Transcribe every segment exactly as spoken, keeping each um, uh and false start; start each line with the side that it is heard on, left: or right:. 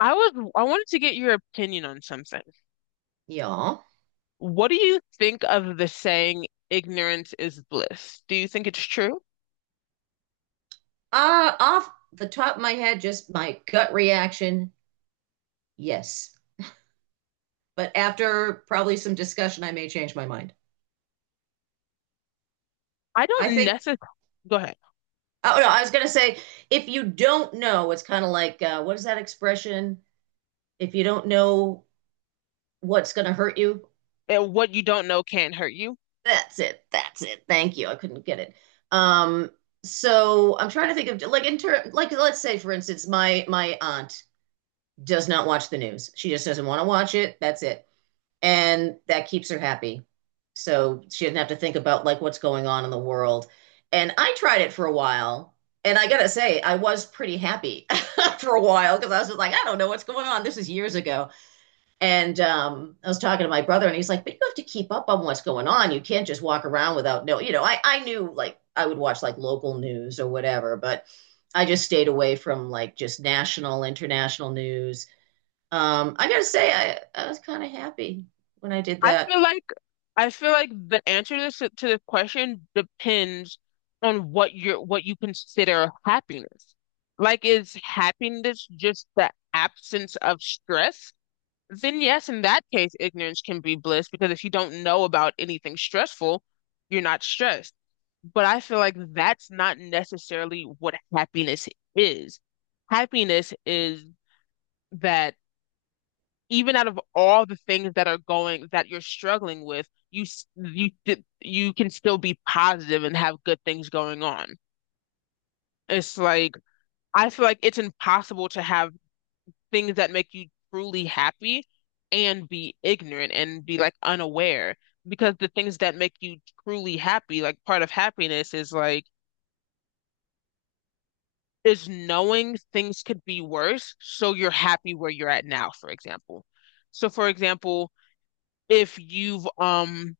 left: I was I wanted to get your opinion on something.
right: Y'all.
left: What do you think of the saying ignorance is bliss? Do you think it's true?
right: Uh, off the top of my head, just my gut reaction, yes. But after probably some discussion, I may change my mind.
left: I
right: I
left: don't
right: think,
left: necessarily go ahead.
right: oh no, I was going to say, if you don't know, it's kind of like, uh, what is that expression? If you don't know what's going to hurt you,
left: And what you don't know can't hurt you.
right: that's it. That's it. Thank you. I couldn't get it. Um, so I'm trying to think of like in ter- like let's say for instance, my my aunt does not watch the news. She just doesn't want to watch it. That's it. And that keeps her happy. So she doesn't have to think about like what's going on in the world. And I tried it for a while, and I gotta say, I was pretty happy for a while because I was just like, I don't know what's going on. This is years ago, and um, I was talking to my brother, and he's like, but you have to keep up on what's going on. You can't just walk around without no. You know, I I knew like I would watch like local news or whatever, but I just stayed away from like just national, international news. um, I gotta say, I, I was kind of happy when I did
left: I feel
right: that.
left: like I feel like the answer to this to the question depends on what you're what you consider happiness. Like is happiness just the absence of stress? Then yes, in that case, ignorance can be bliss because if you don't know about anything stressful, you're not stressed. But I feel like that's not necessarily what happiness is. Happiness is that even out of all the things that are going that you're struggling with, you s- you d- you can still be positive and have good things going on. It's like I feel like it's impossible to have things that make you truly happy and be ignorant and be like unaware because the things that make you truly happy, like part of happiness is like is knowing things could be worse, so you're happy where you're at now, for example. So for example, if you've um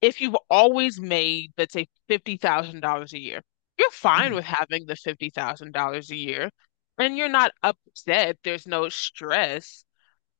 left: if you've always made, let's say, fifty thousand dollars a year, you're fine
right: Mhm.
left: with having the fifty thousand dollars a year and you're not upset. There's no stress.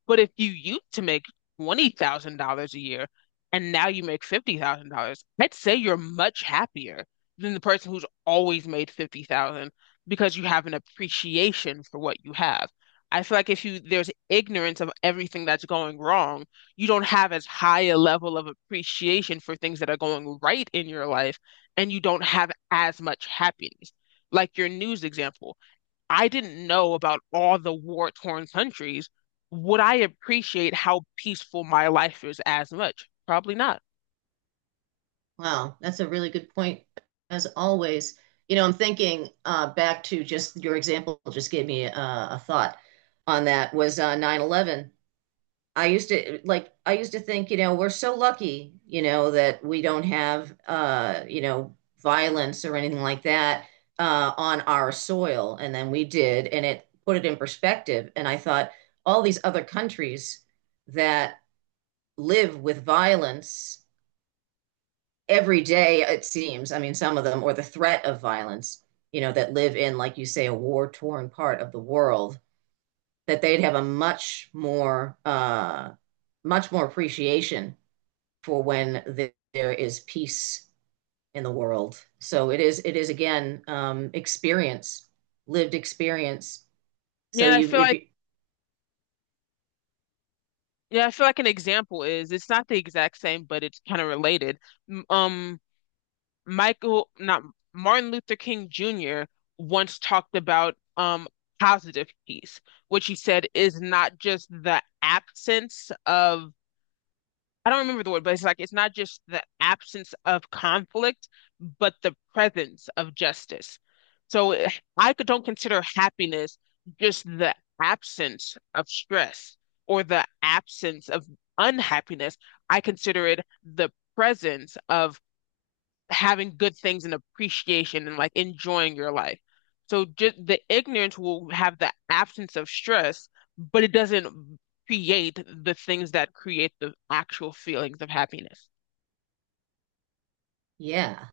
left: But if you used to make twenty thousand dollars a year and now you make fifty thousand dollars I'd say you're much happier than the person who's always made fifty thousand because you have an appreciation for what you have. I feel like if you there's ignorance of everything that's going wrong, you don't have as high a level of appreciation for things that are going right in your life, and you don't have as much happiness. Like your news example, I didn't know about all the war-torn countries, would I appreciate how peaceful my life is as much? Probably not.
right: Wow, that's a really good point, as always. You know, I'm thinking uh, back to just your example, just gave me uh, a thought on that was uh, nine eleven. I used to like, I used to think, you know, we're so lucky, you know, that we don't have, uh, you know, violence or anything like that uh, on our soil. And then we did, and it put it in perspective. And I thought, all these other countries that live with violence every day, it seems. I mean, some of them, or the threat of violence, you know, that live in, like you say, a war-torn part of the world, that they'd have a much more, uh, much more appreciation for when th- there is peace in the world. So it is, it is again, um, experience, lived experience.
left: Yeah,
right: So
left: and I
right: you,
left: feel
right: if
left: like
right: you,
left: yeah, I feel like an example is it's not the exact same, but it's kind of related. M- Um, Michael, not Martin Luther King Junior once talked about um positive peace, which he said is not just the absence of I don't remember the word, but it's like it's not just the absence of conflict, but the presence of justice. So eh, I could- don't consider happiness just the absence of stress or the absence of unhappiness. I consider it the presence of having good things and appreciation and like enjoying your life. So just the ignorance will have the absence of stress, but it doesn't create the things that create the actual feelings of happiness.
right: yeah,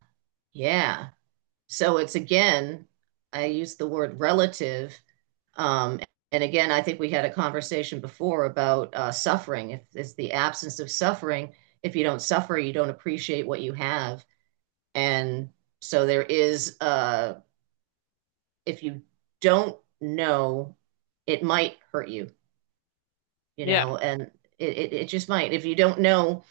right: yeah. So it's again, I use the word relative. Um, and again, I think we had a conversation before about uh, suffering. If it's the absence of suffering, if you don't suffer, you don't appreciate what you have. And so there is, uh, if you don't know, it might hurt you, you
left: Yeah.
right: know, and it, it, it just might. If you don't know,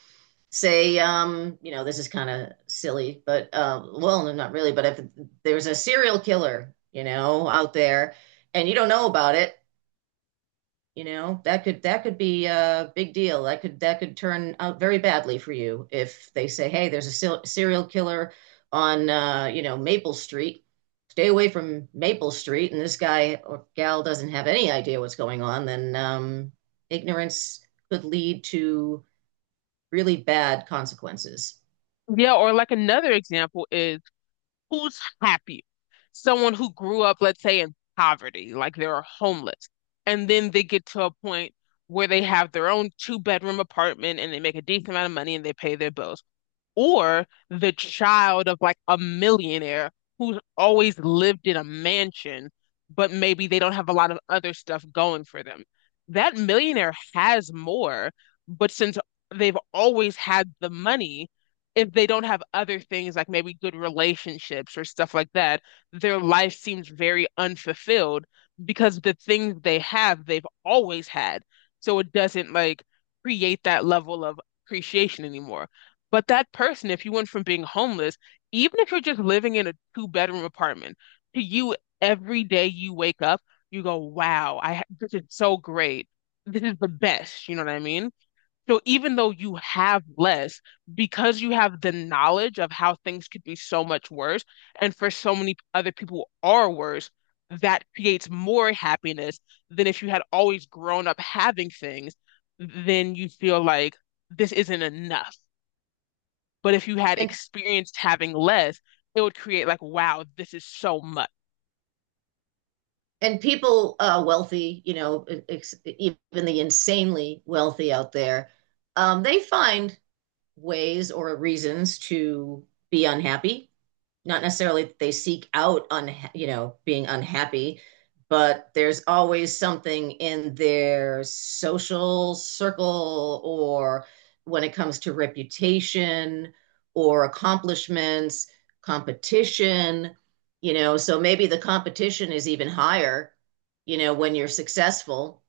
right: say, um, you know, this is kind of silly, but uh, well, no, not really, but if there's a serial killer, you know, out there and you don't know about it, you know, that could that could be a big deal. That could that could turn out very badly for you if they say, "Hey, there's a se- serial killer on uh, you know, Maple Street. Stay away from Maple Street." And this guy or gal doesn't have any idea what's going on, then um, ignorance could lead to really bad consequences.
left: Yeah, or like another example is, who's happy? Someone who grew up, let's say, in poverty, like they're homeless, and then they get to a point where they have their own two bedroom apartment and they make a decent amount of money and they pay their bills, or the child of like a millionaire who's always lived in a mansion, but maybe they don't have a lot of other stuff going for them. That millionaire has more, but since they've always had the money, if they don't have other things like maybe good relationships or stuff like that, their life seems very unfulfilled because the things they have, they've always had. So it doesn't like create that level of appreciation anymore. But that person, if you went from being homeless, even if you're just living in a two bedroom apartment, to you, every day you wake up, you go, wow, I ha- this is so great. This is the best. You know what I mean? So even though you have less, because you have the knowledge of how things could be so much worse, and for so many other people are worse, that creates more happiness than if you had always grown up having things, then you feel like this isn't enough. But if you had
right: And
left: experienced having less, it would create like, wow, this is so much.
right: and people uh, wealthy, you know, e-, ex even the insanely wealthy out there, um, they find ways or reasons to be unhappy. Not necessarily that they seek out unha- you know being unhappy, but there's always something in their social circle or when it comes to reputation or accomplishments, competition, you know, so maybe the competition is even higher, you know, when you're successful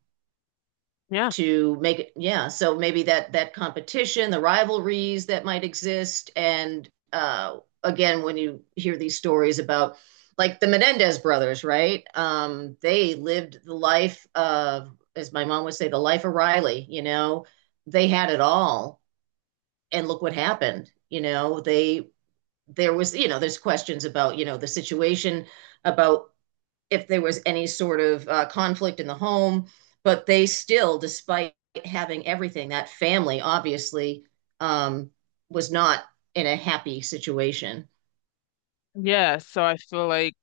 left: Yeah.
right: to make it. Yeah, so maybe that that competition, the rivalries that might exist, and uh, again when you hear these stories about like the Menendez brothers, right? Um they lived the life of, as my mom would say, the life of Riley, you know, they had it all and look what happened. You know, they there was, you know, there's questions about, you know, the situation about if there was any sort of uh, conflict in the home. But they still, despite having everything, that family obviously um, was not in a happy situation.
left: Yeah. So I feel like,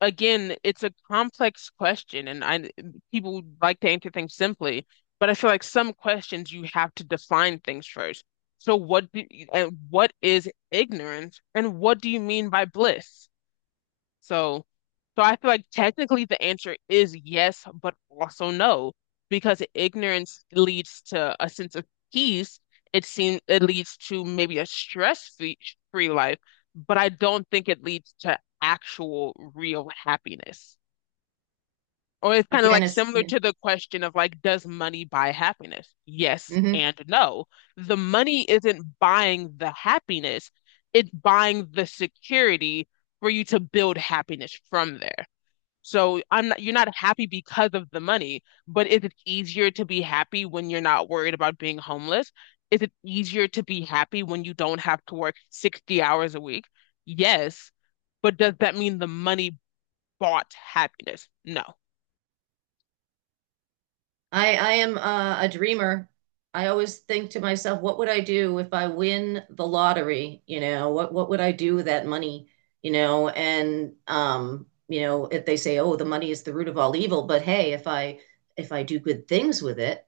left: again, it's a complex question, and I people like to answer things simply, but I feel like some questions you have to define things first. So what do, and what is ignorance and what do you mean by bliss? So, so I feel like technically the answer is yes, but also no, because ignorance leads to a sense of peace. It seems it leads to maybe a stress-free free life, but I don't think it leads to actual real happiness. Or it's kind of
right: Again,
left: like
right: it's
left: similar
right: yeah,
left: to the question of like, does money buy happiness? Yes
right: mhm.
left: and no. The money isn't buying the happiness, it's buying the security for you to build happiness from there. So I'm not, you're not happy because of the money, but is it easier to be happy when you're not worried about being homeless? Is it easier to be happy when you don't have to work sixty hours a week? Yes, but does that mean the money bought happiness? No.
right: I I am uh, a dreamer. I always think to myself, what would I do if I win the lottery? You know, what what would I do with that money? You know, and um, you know, if they say, oh, the money is the root of all evil, but hey, if I if I do good things with it,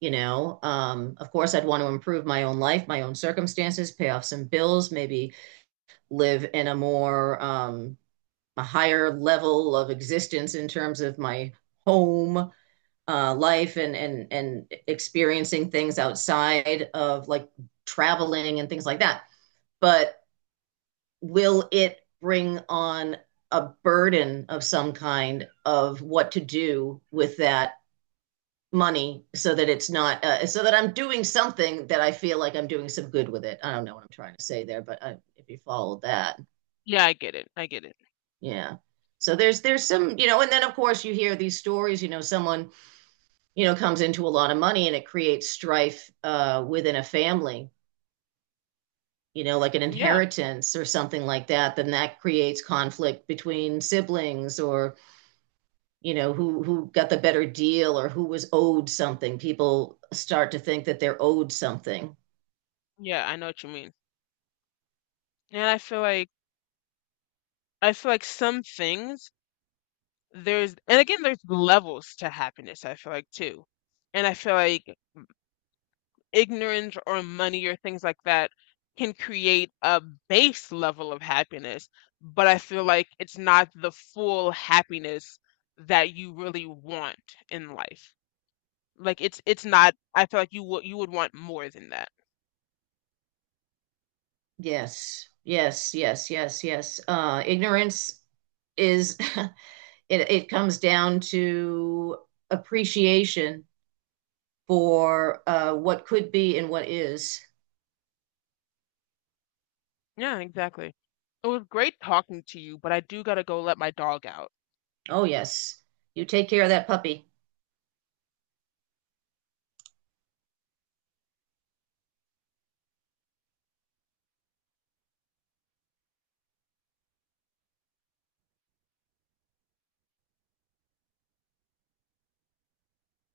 right: you know, um, of course, I'd want to improve my own life, my own circumstances, pay off some bills, maybe live in a more um, a higher level of existence in terms of my home uh, life and and and experiencing things outside of like traveling and things like that. But will it bring on a burden of some kind of what to do with that money so that it's not, uh, so that I'm doing something that I feel like I'm doing some good with it. I don't know what I'm trying to say there, but uh, if you followed that,
left: Yeah, I get it. I get it.
right: yeah. So there's there's some, you know, and then of course you hear these stories, you know, someone, you know, comes into a lot of money and it creates strife uh, within a family, you know, like an
left: Yeah.
right: inheritance or something like that, then that creates conflict between siblings, or, you know, who who got the better deal or who was owed something. People start to think that they're owed something.
left: Yeah, I know what you mean. And I feel like I feel like some things there's and again there's levels to happiness, I feel like too. And I feel like ignorance or money or things like that can create a base level of happiness, but I feel like it's not the full happiness that you really want in life. Like it's it's not, I feel like you would you would want more than that.
right: Yes, yes, yes, yes, yes. Uh, ignorance is it, it comes down to appreciation for uh, what could be and what is.
left: Yeah, exactly. It was great talking to you, but I do gotta go let my dog out.
right: Oh, yes. You take care of that puppy.